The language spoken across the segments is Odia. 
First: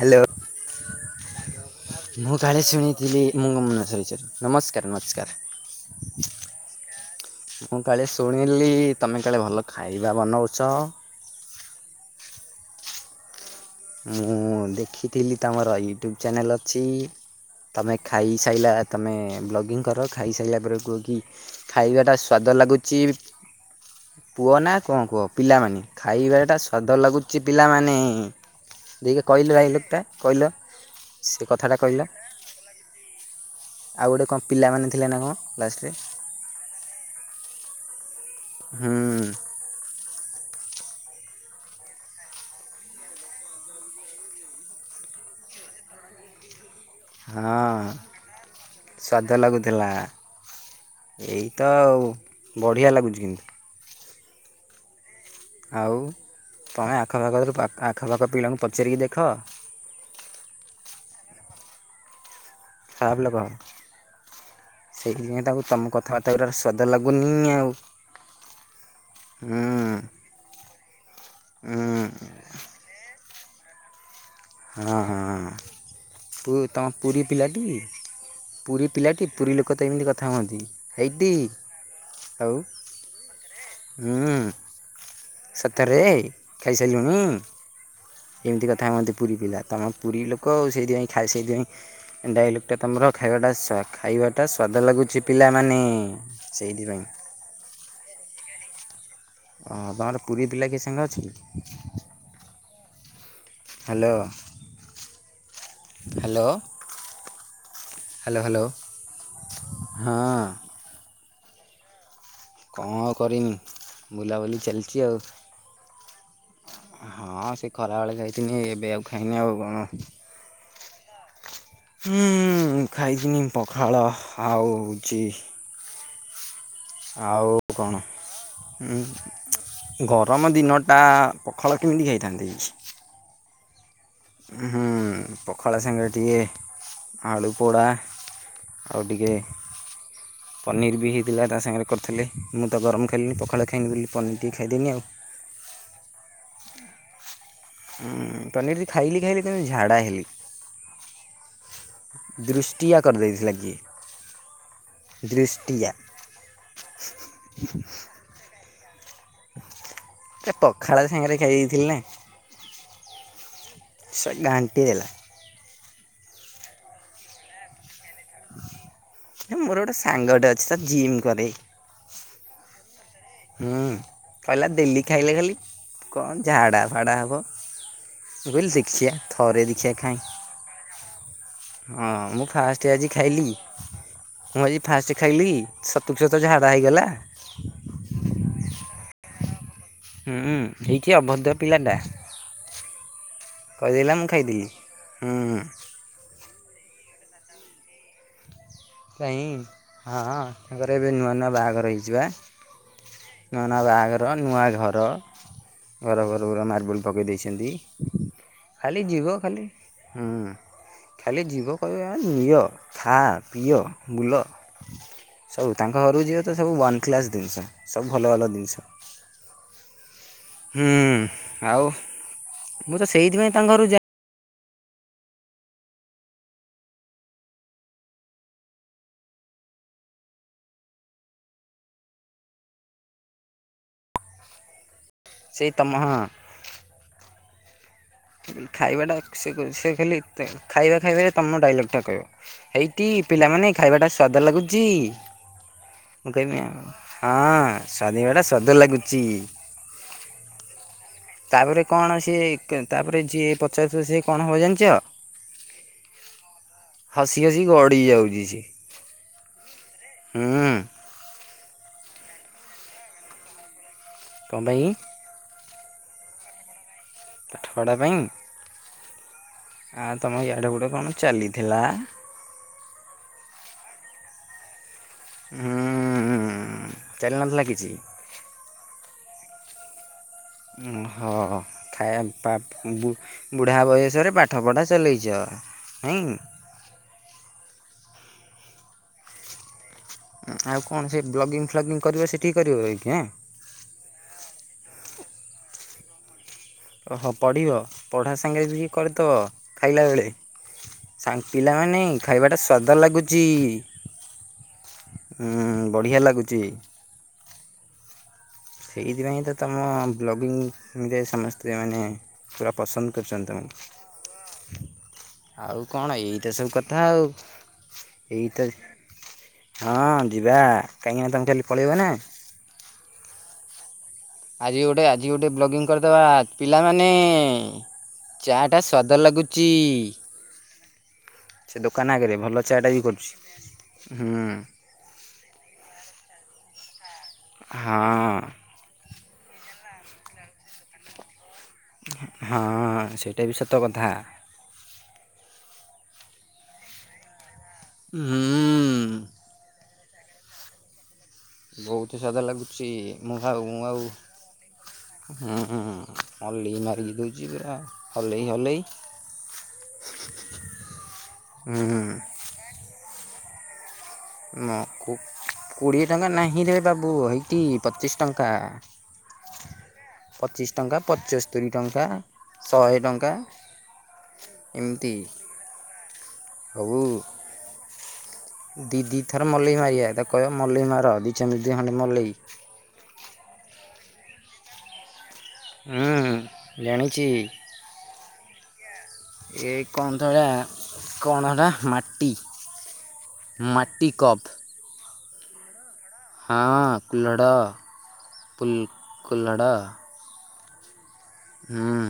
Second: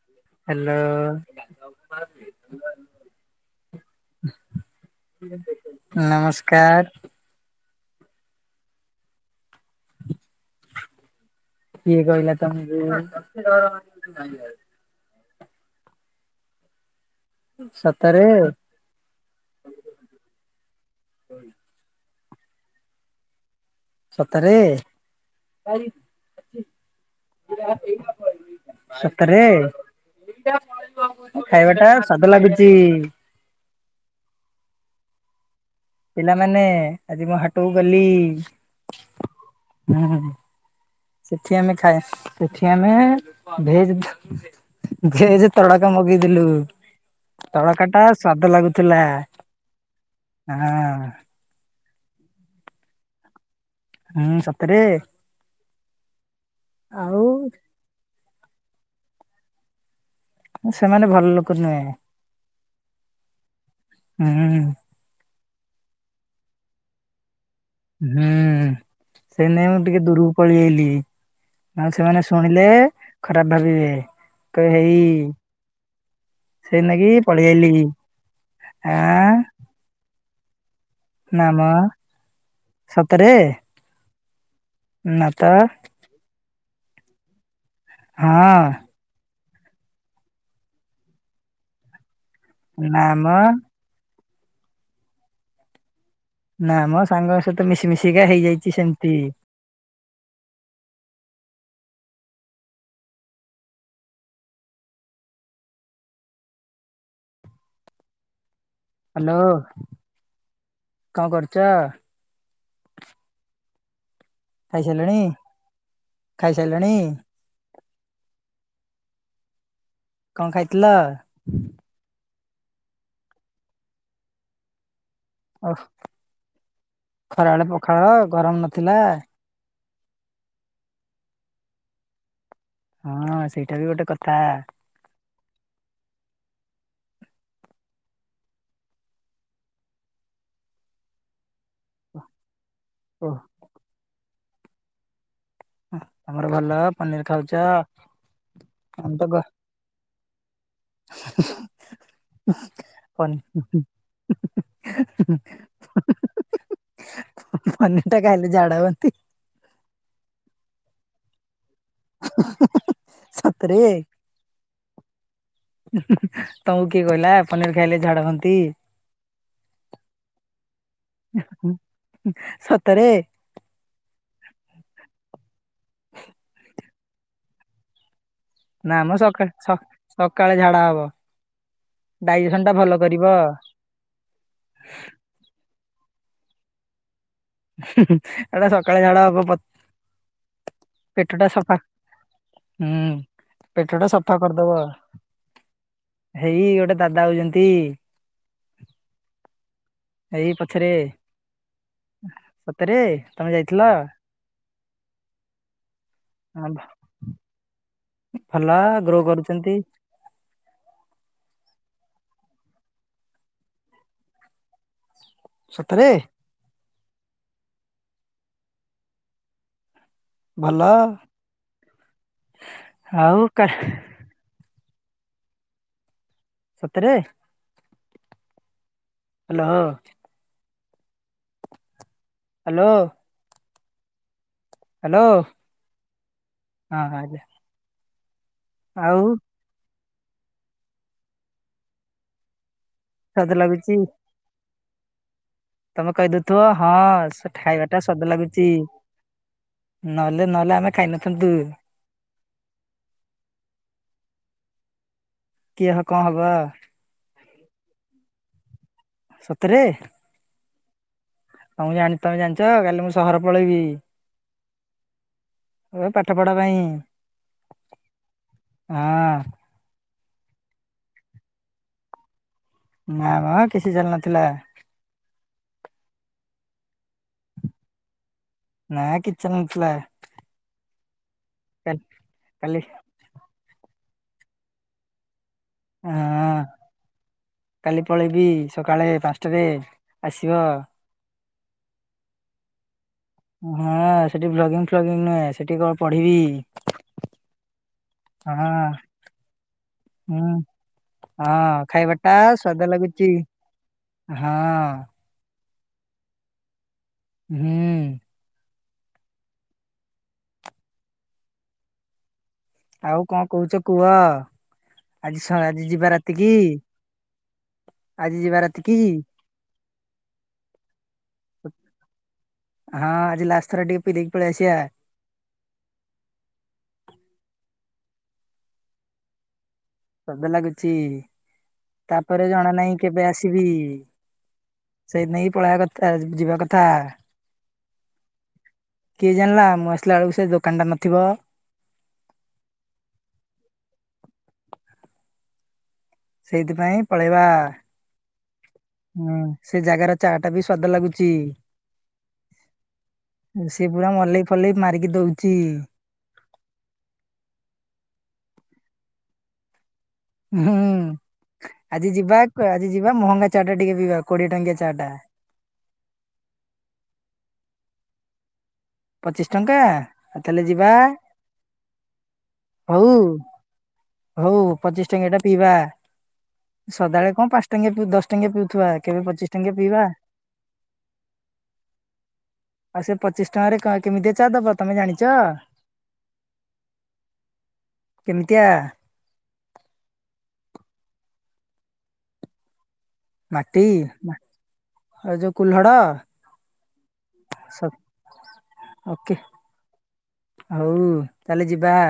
Hello hello. ମୁଁ କାଳେ ଶୁଣିଥିଲି ମୁଁ ମନସାବିଷୟରେ। ନମସ୍କାରେ ନମସ୍କାରେ। ନମସ୍କାର। ମୁଁ କାଳେ ଶୁଣିଲି ତମେ କାଳେ ଭଲ ଖାଇବା ବନୁଚ? କିଏ କହିଲା ତମ୍ କୁ? ମୁଁ ଦେଖିଥିଲି ତମର ୟୁଟ୍ୟୁବ୍ ଚ୍ୟାନେଲ୍ ଅଛି। ତମେ ସତରେ ଖାଇସାଇଲା ତମେ ଲଗିଙ୍ଗ୍ କର ଖାଇସାରିଲା ପରେ କୁହ କି ଖାଇବାଟା ସ୍ୱାଦ ଲାଗୁଚି? ସତରେ ପୁଅ ନା କଣ କୁହ ପିଲାମାନେ ଖାଇବ ଟା ସ୍ଵାଦ ଲାଗୁଚି ପିଲାମାନେ? ଦେଇକି କହିଲ ସତରେ ଭାଇ ଲୋକଟା କହିଲ ଖାଇବା ଟା ସେ କଥାଟା କହିଲ ସ୍ୱାଦ ଲାଗୁଚି। ଆଉ ଗୋଟେ କଣ ପିଲାମାନେ ଥିଲେ ନା କଣ? ଲାଷ୍ଟରେ। ପିଲାମାନେ ଆଜି ମୁଁ ହାଟକୁ ଗଲି। ହୁଁ। ହୁଁ। ସେଠି ଆମେ ଖାଏ। ସେଠି ଆମେ ଭେଜ ଭେଯେ ତଡକା ମଗେଇଦେଲୁ। ହଁ ତଡକା ଟା ସ୍ୱାଦ ଲାଗୁଥିଲା ସ୍ୱାଦ ହଁ। ତ ଆଉ ବଢ଼ିଆ ଲାଗୁଚି କିନ୍ତୁ। ହୁଁ ସତରେ? ଆଉ ତମେ ଆଉ ଆଖପାଖରୁ ଆଖପାଖ ପିଲାଙ୍କୁ ପଚାରିକି ଦେଖ। ସେମାନେ ଭଲ ଲୋକ ନୁହେଁ। ଖରାପ୍ ଲୋକ? ହୁଁ ସେଇଥିପାଇଁ ତାକୁ ତମ କଥାବାର୍ତ୍ତା ଗୁରା ସ୍ୱାଦ ଲାଗୁନି ଆଉ। ହୁଁ ହୁଁ ସେଇନାଗି ମୁଁ ଟିକେ ଦୂରକୁ ପଳେଇ ଆଇଲି। ହୁଁ କାଳେ ସେମାନେ ଶୁଣିଲେ ଖରାପ୍ ଭାବିବେ। କହିବେ ହଁ ହେଇ ହଁ ହଁ। ପୁ ତମ ସେଇନାଗି ପୁରୀ ପଳେଇ ପିଲାଟି। ଆଇଲି ପୁରୀ ପିଲାଟି ଆଁ ପୁରୀ ଲୋକ ତ ଏମିତି କଥା ହୁଅନ୍ତି। ହେଇଟିି ନା ମ ଆଉ ସତରେ ହୁଁ। ନା ତ ସତରେ ଖାଇସାଇ ଲୁଣି। ହଁ ଏମିତି କଥା ହୁଅନ୍ତି ପୁରୀ ପିଲା ତମ ପୁରୀ ଲୋକ ଆଉ ସେଇଥିପାଇଁ ଖାଇ ସାଇଲିଣି ସେ ଡାଇଲ ଏଇଟା ନା ତମର ମ ଖାଇବା ଟା ସ୍ୱା ଖାଇବାଟା ସ୍ଵାଦ ଲାଗୁଛି ପିଲାମାନେ। ନା ସେଇଥିପାଇଁ ମ ସାଙ୍ଗ ଙ୍କ ସହିତ ମିଶି ମିଶିକା ହେଇଯାଇଛି ସେମିତି। ଅ ହ ତମର ପୁରୀ ପିଲା କିଏ ସାଙ୍ଗେ ଅଛି କି? Hello. Hello. Hello hello. Hello କଣ କରୁଚ। କଁ ଆଉ କରିବି ମୁଁ ବୁଲାବୁଲି। ଚାଲିଛି ଆଉ ଖାଇସାରିଲଣି ଖାଇସାରିଲଣି ହଁ ସେ ଖରାବେଳେ ଖାଇଥିନି ଏବେ ଆଉ ଖାଇନି ଆଉ କଣ? କଣ ଖାଇଥିଲ। ହୁଁ ଖାଇଥିଲି ପଖାଳ ଆଉ ହଉଛି। ଓଃ ଖରାବେଳେ କ'ଣ ପଖାଳ ଗରମ ନଥିଲା। ଗରମ ଦିନଟା ପଖାଳ କେମିତି ଖାଇଥାନ୍ତି। ହଁ ସେଇଟା ବି ଗୋଟେ କଥା। ହୁଁ ପଖାଳ ସାଙ୍ଗରେ ଟିକେ ଆଳୁ ପୋଡ଼ା ଆଉ ଟିକେ। ପନିରି ବି ହେଇଥିଲା ତା ସାଙ୍ଗରେ କରିଥିଲେ ମୁଁ ତ ଗରମ ଓ ଖାଇଲିନି ପଖାଳ ଖାଇଲି ବୋଲି ପନିରି ଟିକେ ଖାଇଦେନି ଆଉ। ହୁଁ ତମର ଭଲ ପନିର ଖାଉଛ। ହୁଁ ପନିର ଆମେ ଖାଇଲି ତ ଖାଇଲି ଗ- ଯେତେବେଳେ ଝାଡ଼ା ହେଲି। ଦୃଷ୍ଟିଆ ପନି- କରିଦେଇଥିଲା କିଏ। ଦୃଷ୍ଟିଆ। ପନିର ଟା ଖାଇଲେ ଝାଡ଼ା ହୁଅନ୍ତି। ଏ ପଖାଳ ସାଙ୍ଗରେ ଖାଇଦେଇଥିଲି ନା। [unintelligible] ସତରେ। ସେ ଘାଣ୍ଟି ଦେଲା ତମକୁ କିଏ କହିଲା ପନିର ଖାଇଲେ ଝାଡା ହୁଅନ୍ତି। ଏ ମୋର ଗୋଟେ ସାଙ୍ଗଟେ ଅଛି ତ ଜିମ୍ କରେ। ସତରେ। ହୁଁ କହିଲା ଡେଲି ଖାଇଲେ ଖାଲି କଣ ଝାଡ଼ା ଫାଡ଼ା ହବ। ମୁଁ କହିଲି ନା ଦେଖିବା ମ ସକା ଥରେ ସ ଦେଖିବା କାଇଁ। ସକାଳେ ଝାଡା ହବ ହଁ ମୁଁ ଡାଇଜେସନ ଟା ଫାଷ୍ଟ ଭଲ ଆଜି କରିବ ଖାଇଲି। ମୁଁ ଆଜି ଫାଷ୍ଟ ଖାଇଲି ସତୁକୁ ସତ ଝାଡା ହେଇଗଲା। ହୁଁ ହୁଁ ଏଟା ସକାଳେ ଝାଡା ହବ ହୁଁଁ ହେଇକି ପେଟ ଟା ଅଭଦ୍ର ସଫା ପିଲାଟା। ହୁଁ ପେଟ ଟା କହିଦେଲା ମୁଁ ସଫା ଖାଇଦେଲି କରିଦବ। ହୁଁ ହେଇ ଗୋଟେ ଦାଦା ଆଉଛନ୍ତି। କାହିଁ ହଁ ଏଇ ତାଙ୍କର ଏବେ ନୂଆ ନୂଆ ବାହାଘର ହେଇଚି ବା। ସତେରେ। ନୂଆ ନୂଆ ବାହାଘର ନୂଆ ଘର ଘର ଘରୁ ଗୁରା ମାର୍ବୁଲ ପକେଇ ଦେଇଛନ୍ତି। ଭଲ ଖାଲି ଗ୍ରୋ ଯିବ ଖାଲି କରୁଛନ୍ତି ହୁଁ। ଖାଲି ଯିବ କହିବ ଏ ନିଅ ଖା ପିଅ ବୁଲ। ସବୁ ତାଙ୍କ ସତରେ ଘରକୁ ଯିବ ତ ସବୁ ୱାନ୍ କ୍ଲାସ୍ ଜିନିଷ ସବୁ ଭଲ ଭଲ ଜିନିଷ। ଭଲ ହୁଁ ଆଉ ମୁଁ ତ ଆଉ ସେଇଥିପାଇଁ ତାଙ୍କରୁ ଯା ସତରେ। ହାଲୋ ହୋ। ହାଲୋ। ହାଲୋ। ସେଇ ତମଃ। ହଁ ହଁ ଯା। ଖାଇବାଟା ସେ କ ସେ ଖାଲି ଖାଇବା ଖାଇବାରେ ତମ ଡାଇଲଗ୍ଟା କହିବ। ହେଇଟିି ସ୍ୱାଦ ପିଲାମାନେ ଲାଗୁଛି ଖାଇବାଟା ସ୍ଵାଦ ଲାଗୁଚି? ତମେ ମୁଁ କହିଦଉଥିବ କହିବି ହଁ ଖାଇବା ଟା ସ୍ୱାଦିଭାଟା ସ୍ୱାଦ ଲାଗୁଚି। ନହଲେ ନହଲେ ଆମେ ଖାଇନ ତାପରେ କଣ ସିଏ ତାପରେ ଯିଏ ପଚାରୁଥିବ ସିଏ କଣ ହବ ଜାଣିଚ? କିଏ ହ କଣ ହବ? ହସି ହସି ଗଡି ଯାଉଚି ସିଏ। ସତରେ। ହୁଁ। ତମକୁ ଜାଣି ତମେ ଜାଣିଚ କାଲି ମୁଁ ସହର ପଳେଇବି। କଁ ପାଇଁ କି? ଓହ ପାଠପଢ଼ା ପାଇଁ। ପାଠପଢ଼ା ପାଇଁ। ହଁ। ଆଉ ତମ ୟାଡେ ଗୁଡେ କଣ ଚାଲିଥିଲା? ନା ବା କିଛି ଚାଲି ନଥିଲା। ଉଁହୁଚାଲି ନଥିଲା କିଛି। ନାଆକିଛି ଚାଲି ନଥିଲା। ମୁହଁ ଖାଇବା କାଲି ପାଟବୁଵୁ ବୁଢା ବୟଷରେ ପାଠ ପଢା ଚଲେଇଚ? ନାଇଁ ହଁ କାଲି ପଳେଇବି ସକାଳେ ପାଞ୍ଚଟାରେ। ଆସିବ ଆଉ କଣ ସେ ବ୍ଲଗିଙ୍ଗି ଫ୍ଲଗିଙ୍ଗି କରିବ ସେଠିକି କରିବ ଯାଇ କି ଆଁ। ହା ସେଠି ବ୍ଲଗିଙ୍ଗି ଫ୍ଲଗିଙ୍ଗି ନୁହେଁ ସେଠି କଣ ପଢିବି। ଓହୋ ପଢ଼ିବ ପଢ଼ା ସାଙ୍ଗେ ହଁ ଜି କରିଥବ ଖାଇଲାବେଳେ। ହୁଁ ସାଙ୍ଗ ହଁ ପିଲାମାନେ ଖାଇବାଟା ଖାଇବା ଟା ସ୍ଵାଦ ଲାଗୁଛି ଲାଗୁଚି? ହଁ। ହୁଁ ବଢିଆ ଲାଗୁଚି। ହୁଁ। ସେଇଥିପାଇଁ ତ ତମ ବ୍ଲଗିଙ୍ଗି ରେ ସମସ୍ତେ ମାନେ ପୁରା ପସନ୍ଦ ଆଉ କଣ କରୁଚନ୍ତି କହୁଛ କୁହ ତମକୁ। ଆଜି ସ ଆଜି ଆଉ ଯିବା କଣ ରାତିକି ଏଇତ ସବୁ କଥା ଆଉ। ଆଜି ଏଇତ ଯିବା ରାତି କି? ହଁ ଯିବା କାହିଁକିନା ତମେ କାଲି ପଳେଇବ ନା। ହଁ ଆଜି ଲାଟେ ଥରେ ଟିକେ ପିଇ ଦେଇକି? ପଳେଇ ଆସିବା ଆଜି ଗୋଟେ ଆଜ ଇଏ ଗୋଟେ ବ୍ଲଗିଙ୍ଗି କରିଦେବା ପିଲାମାନେ ଚା ଟା ସ୍ୱାଦ ଲାଗୁଚି? ସ୍ଵାଦ ଲାଗୁଚି ସେ ଦୋକାନ ଆଗରେ ତାପରେ ଭଲ ଜଣା ଚା ଟା ବି ନାହିଁ କେବେ କରୁଛି। ଆସିବି। ହୁଁ ସେଇଥି ନାଗି ପଳେଇବା କଥା ଯିବା କଥା। ହଁ। କିଏ ଜାଣିଲା ମୁଁ ଆସିଲା ବେଳକୁ ସେ ଦୋକାନଟା ନଥିବ। ହଁ ହଁ ସେଇଟା ବି ସତ କଥା। ସେଇଥିପାଇଁ ପଳେଇବା। [unintelligible] ହୁଁ, ସେ ଜାଗାର ଚା ଟା ବି ସ୍ଵାଦ ଲାଗୁଚି। ବହୁତ ସ୍ଵାଦ ଲାଗୁଛି ମୁଁ ହାଉ ସେ ମୁ ଆଉ ପୁରା ମଲେଇ ଫଲେଇ ମାରିକି ଦଉଛି। ହୁଁ। ଅଲି ମାରିକି ଦଉଛି ପୁରା ହଲେଇ ହଲେଇ। ହୁଁ, ହୁଁ ଆଜି ଯିବାକୁ ଆଜି ଯିବା ମହଙ୍ଗା ଚା ଟା ଟିକେ ପିଇିବାକୁ। ମ କୁ କୁକୋଡିଏ ଟଙ୍କା ନାହିଁ ରେ ବାବୁ ହେଇତି ପଚିଶ୍ ଟଙ୍କା। ପଚିଶ ଟଙ୍କା ଆଉ ତାହେଲେ ପଚିଶି ଯିବା ଟଙ୍କା, ପଚସ୍ତରୀ ଟଙ୍କା, ଶହେ ହଉ ଟଙ୍କା। ହଉ ପଚିଶ ଏମିତି ଟଙ୍କିଆ ଟା ପିଇବା ହଉ। ସଦାବେଳେ କଣ ପାଞ୍ଚ ଟଙ୍କିଆ ପିଉ ଦଶ ଟଙ୍କିଆ ଦି ପିଉଥିବା ଦି କେବେ ଦିଥର ପଚିଶ ଟଙ୍କିଆ ମଲେଇ ପିଇବା ମାଗିବା ତାକୁ କହିବା ମଲେଇ ମାର ଦି ଚାମଚି ଏ ଖଣ୍ଡେ ମଲେଇ। ଆଉ ସେ ପଚିଶି ଟଙ୍କାରେ କ କେମିତଆ ଚା ଦବ ତମେ ଜାଣିଚ? ହୁଁ ହୁଁ, ଜାଣିଛି। କେମିତିଆ? ଜେ ଏ କଣ ତ ସଇଟା କଣ ହେଟା ମାଟି। ମାଟି, ଏଇ ଯୋଉ କୁହ୍ଳଡ। ହଁ, କୁଲ୍ଲଡ଼ ପୁଲ ଓକେ କୁଲ୍ଲଡ଼। ହଉ। ତାହେଲେ ଯିବା ହୁଁ,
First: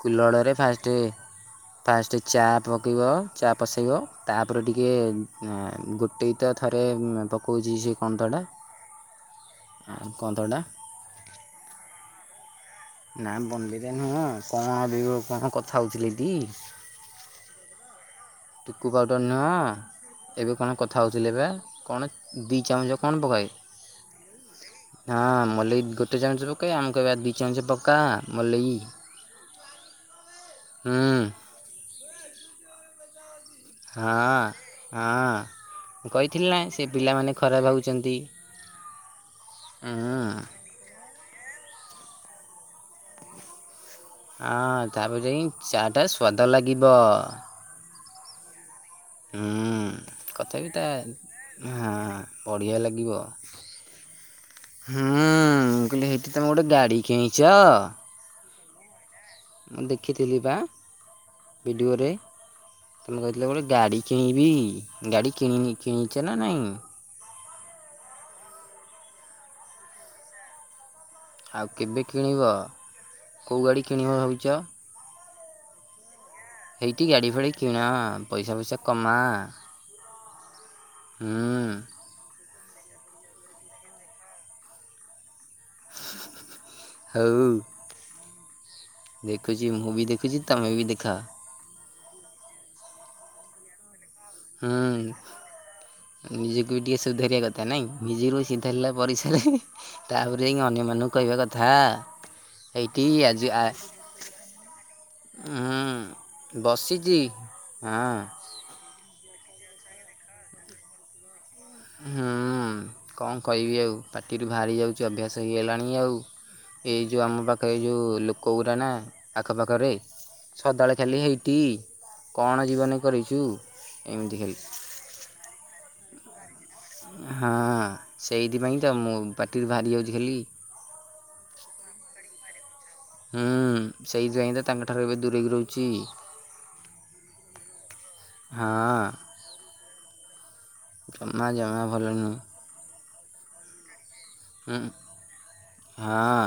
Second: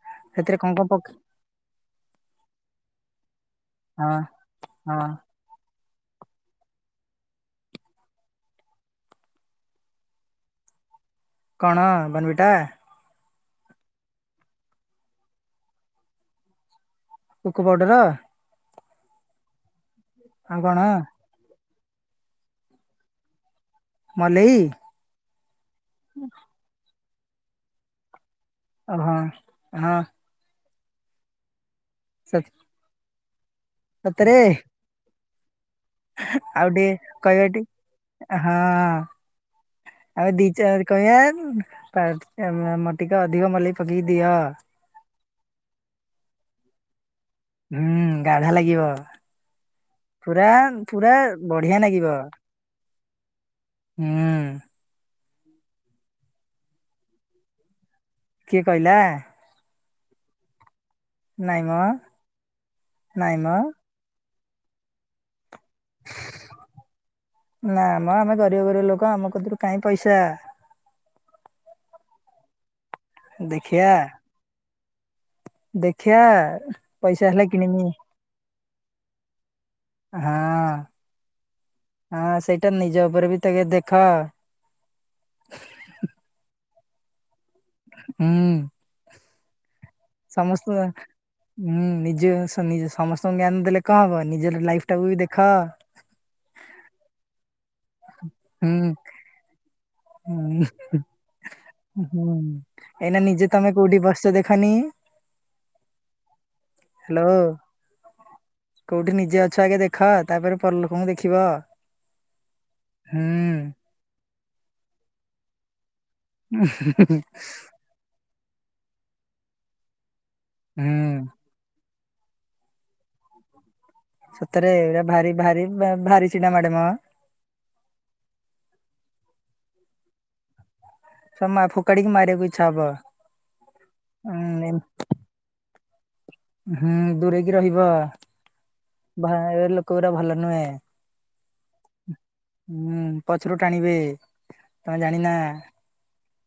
କୁଲ୍ଲଡ଼ରେ ସେଥିରେ କଣ କଣ ଫାଷ୍ଟେ ପକେ ଫାଷ୍ଟେ ଚା ପକେଇବ ଚା ପସେଇବ ହଁ ତାପରେ ଟିକଏ ହଁ ହଁ, ଗୋଟେ ଇତ ଥରେ ପକଉଛି ସେ କଣତ ହେଟା? କଣତ ହେଟା? କଣ ବୋନବିଟା? ନା ବୋନବିଟା ନୁହଁ କଣ ଆଜି ଗ କଣ କଥା ହଉଥିଲି ଟି। ଟୁକୁ ପାଉଡର। ଟୁକୁ ପାଉଡ଼ର ନୁହଁ ଏବେ କଣ କଥା ହେଉଥିଲେ ବା କଣ? ଦି ଚାମଞ୍ଚ କଣ ପକାଏ? ମଲେଇ। ହଁ, ମଲେଇ ଗୋଟେ ଚାମଚ ପକେଇ ଆମକୁ କହିବା ଦି ଚାମଚ ପକା ମଲେଇ। ଅ, ହଁ, ହଁ। ହୁଁ। ସଥ। ହଁ, ହଁ। କହିଥିଲି ନା ଆଉ ସେ ଟିକେ ପିଲାମାନେ କହିବା ଟି ଖରାପ ଭାବୁଛ ନ୍ତି। ହଁ ଉଁ କହିଆ ମୋର ଟିକେ ଅଧିକ ମଲେଇ ପ୍ ପକେଇକ ଦିଅ। ଆଁ, ତାପରେ ଯାଇ ଚା ଟା ସ୍ଵାଦ ଲାଗିବ। ହୁଁ, ଗାଢା ଲାଗିବ। ହୁଁ। ପୁରା ତଥାପି ତା ପୁରା ବଢିଆ ନାଗିବ ହଁ ବଢ଼ିଆ ଲାଗିବ। ହୁଁ, ମୁଁ କହିଲି ଏଠି ତମେ ଗୋଟେ ଗାଡି କିଣିଛ? କିଏ କହିଲା? ମୁଁ ଦେଖିଥିଲି ବା ନାଇଁ ମ ଭିଡିଓରେ ତମେ ନାଇଁ କହିଥିଲେ ମ ଗୋଟେ ଗାଡ଼ି କିଣିବି ଗାଡ଼ି କିଣିିନି କିଣିଛ ନା ନାଇଁ? ନା ମ ଆମେ ଗରିବ ଗରିବ ଲୋକ ଆମ କତିରୁ କାଇଁ ପଇସା। ଆଉ କେବେ କିଣିବ, କୋଉ ଗାଡ଼ି ଦେଖିଆ କିଣିବ ଭାବିଛ? ଦେଖିଆ ହେଇଠି ଗାଡ଼ି ପଇସା ହେଲେ ଫାଡ଼ି କିଣିମି କିଣ ପଇସା ପଇସା କମା। ହଁ। ହଁ। ହଁ ସେଇଟା ନିଜ ଉପରେ ବି ଟିକେ ଦେଖ। ହଉ। ହୁଁ। ଦେଖୁଛି ମୁଁ ବି ଦେଖ ଦେଖୁଛି ତମେ ସମସ୍ତ ବି ହୁଁ ନିଜେ ସମସ୍ତଙ୍କୁ ଜ୍ଞାନ ଦେଲେ କଣ ହବ ନିଜେ ଲାଇଫ୍ଟାକୁ ହୁଁ ବି ଦେଖ। ନିଜକୁ ବି ଟିକେ ସୁଧାରିବା କଥା ନାଇଁ ନିଜରୁ ହୁଁ ସୁଧାରିଲା ପରେ ସିନା ତାପରେ ଯାଇ ହୁଁ ଅନ୍ୟମାନଙ୍କୁ କହିବା କଥା। ହୁଁ ସେଇଠି ଏଇନା ନିଜେ ଆଜି ଆ ତମେ କୋଉଠି ବସିଛ ଦେଖନି ହଁ ବସିଛି ହ୍ୟାଲୋ ହଁ। କୋଉଠି ନିଜେ ଅଛ ଆଗେ ଦେଖ ତାପରେ ପରଲୋକଙ୍କୁ ଦେଖିବ। ହୁଁ କଣ କହିବି ହୁଁ ଆଉ ପାଟିଠୁ ବାହାରି ଯାଉଛି ଅଭ୍ୟାସ ହେଇଗଲାଣି ଆଉ। ଏଇ ଯେଉଁ ଆମ ପାଖରେ ଏ ଯୋଉ ଲୋକ ଗୁଡାନା ଆଖପାଖରେ ସଦାବେଳେ ଖାଲି ହୁଁ ହେଇଟି କଣ ଜୀବନ କରିଛୁ। ଏମିତି ଖାଲି ସତରେ ଏଟା ଭାରି ଭାରି ଭାରି ଛିଡା ମାଡେ ମ। ହଁ, ସେଇଥିପାଇଁ ତ ମୁଁ ପାଟିରୁ ବାହାରି ଯାଉଛି ଖାଲି। ସ ଫୋକାଡିକି ମାରିବାକୁ ଇଚ୍ଛା ହବ। ହୁଁ ଉଁ ସେଇଥିପାଇଁ ତ ଏମ୍- ତାଙ୍କ ଠାରୁ ଏବେ ଦୂରେଇକି ରହୁଛି। ହୁଁ ଦୂରେଇକି ରହିବ ହଁ ଏ ଲୋକ ଗୁରା ଭଲ ନୁହେଁ। ଜମା ଜମା ଭଲ ନୁହଁ। ହୁଁ, ପଛରୁ ଟାଣିବେ। ହୁଁ ତମେ ଜାଣିନା ହଁ।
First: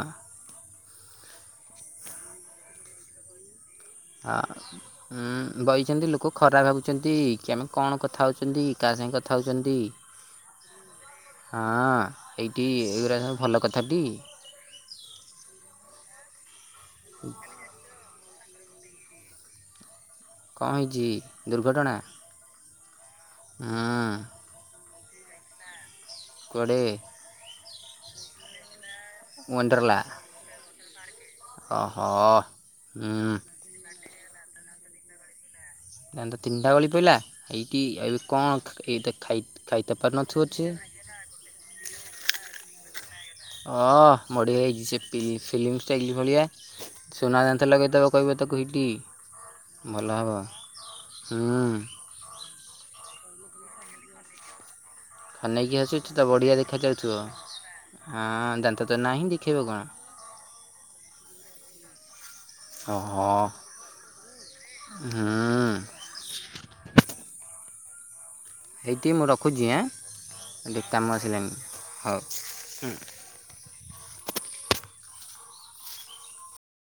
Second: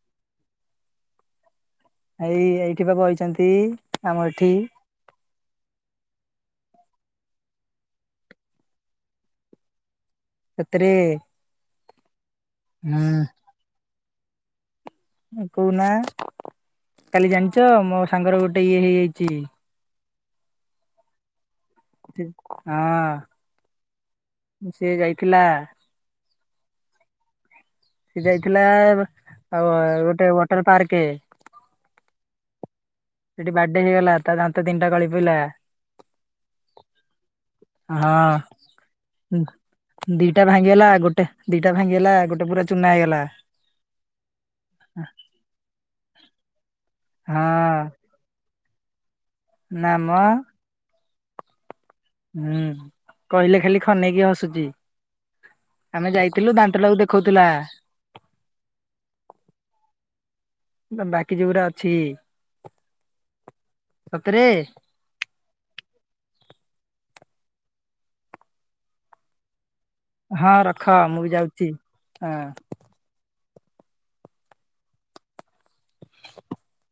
ଏଇ ଏଇଠି ବା ବଇଛନ୍ତି। ଆମ ହ। ଏଠି ଉଁ ବଇଛନ୍ତି ଲୋକ ଖରାପ ଭାବୁଛନ୍ତି କି ଆମେ କଣ କଥା ହଉଛନ୍ତି କାହା ସାଙ୍ଗେ କଥା ହଉଛନ୍ତି। ଁ ସତରେ। ହଁ ଏଇଠି ଏଗୁଡ଼ା ହୁଁ ସବୁ ଭଲ କଥାଟି। କହୁନା କାଲି ଜାଣିଛ ମୋ ସାଙ୍ଗର ଗୋଟେ ଇଏ ହେଇଯାଇଛି। କଣ ହେଇଛି ଦୁର୍ଘଟଣା? ହଁ ହୁଁ ସିଏ ଯାଇଥିଲା। କୁଆଡେ? ସିଏ ଯାଇଥିଲା ଆଉ ୱାଣ୍ଡର୍ଲା ଗୋଟେ ୱାଟର ପାର୍କ। ଓହୋ ହଁ। ବାଡେଇ ହେଇଗଲା ତା ତିନିଟା ଗଳି ପଇଲା। ଏ ତିନିଟା ବେଳି ପହିଲା ଏଇଠି ଏବେ ହଁ। କଣ ଏଇତ ଖାଇତେ ପାର ଦିଟା ନଥିବ ଅଛି। ଭାଙ୍ଗିଗଲା ଗୋଟେ ଦିଟା ଭାଙ୍ଗିଗଲା ଗୋଟେ ପୁରା ଚୁନା ହେଇଗଲା। ହଁ ବଢିଆ ହେଇଛି ସେ ଫିଲ୍ମ ଷ୍ଟାଇଲ ଭଳିଆ ସୁନା ଦାନ୍ତ ହଁ। ଲଗେଇ ଦବ। କହିବ ତାକୁ ହେଇଟିି ନା ଭଲ ମ ହେବ ହୁଁ। ହୁଁ କହିଲେ ଖାଲି ଖନେଇକି ହସୁଛି। ଖନେଇକି ଆମେ ହସୁଛି ତ ଯାଇଥିଲୁ ବଢ଼ିଆ ଦାନ୍ତଟାକୁ ଦେଖାଯାଉଥିବ। ଦେଖଉଥିଲା। ହଁ! ଦାନ୍ତ ତ ନାହିଁ ଦେଖେଇବ କଣ। ବାକି ଯୋଉଗଡା ଅଛି। ଓହୋ! ସତରେ ହୁଁ! ହେଇଠି ମୁଁ ରଖୁଛି। ଆଁ! ହଁ ରଖ ଟିକେ କାମ ମୁଁ ବି ଆସିଲାଣିି, ଯାଉଛି ହଁ। ହଉ। [unintelligible]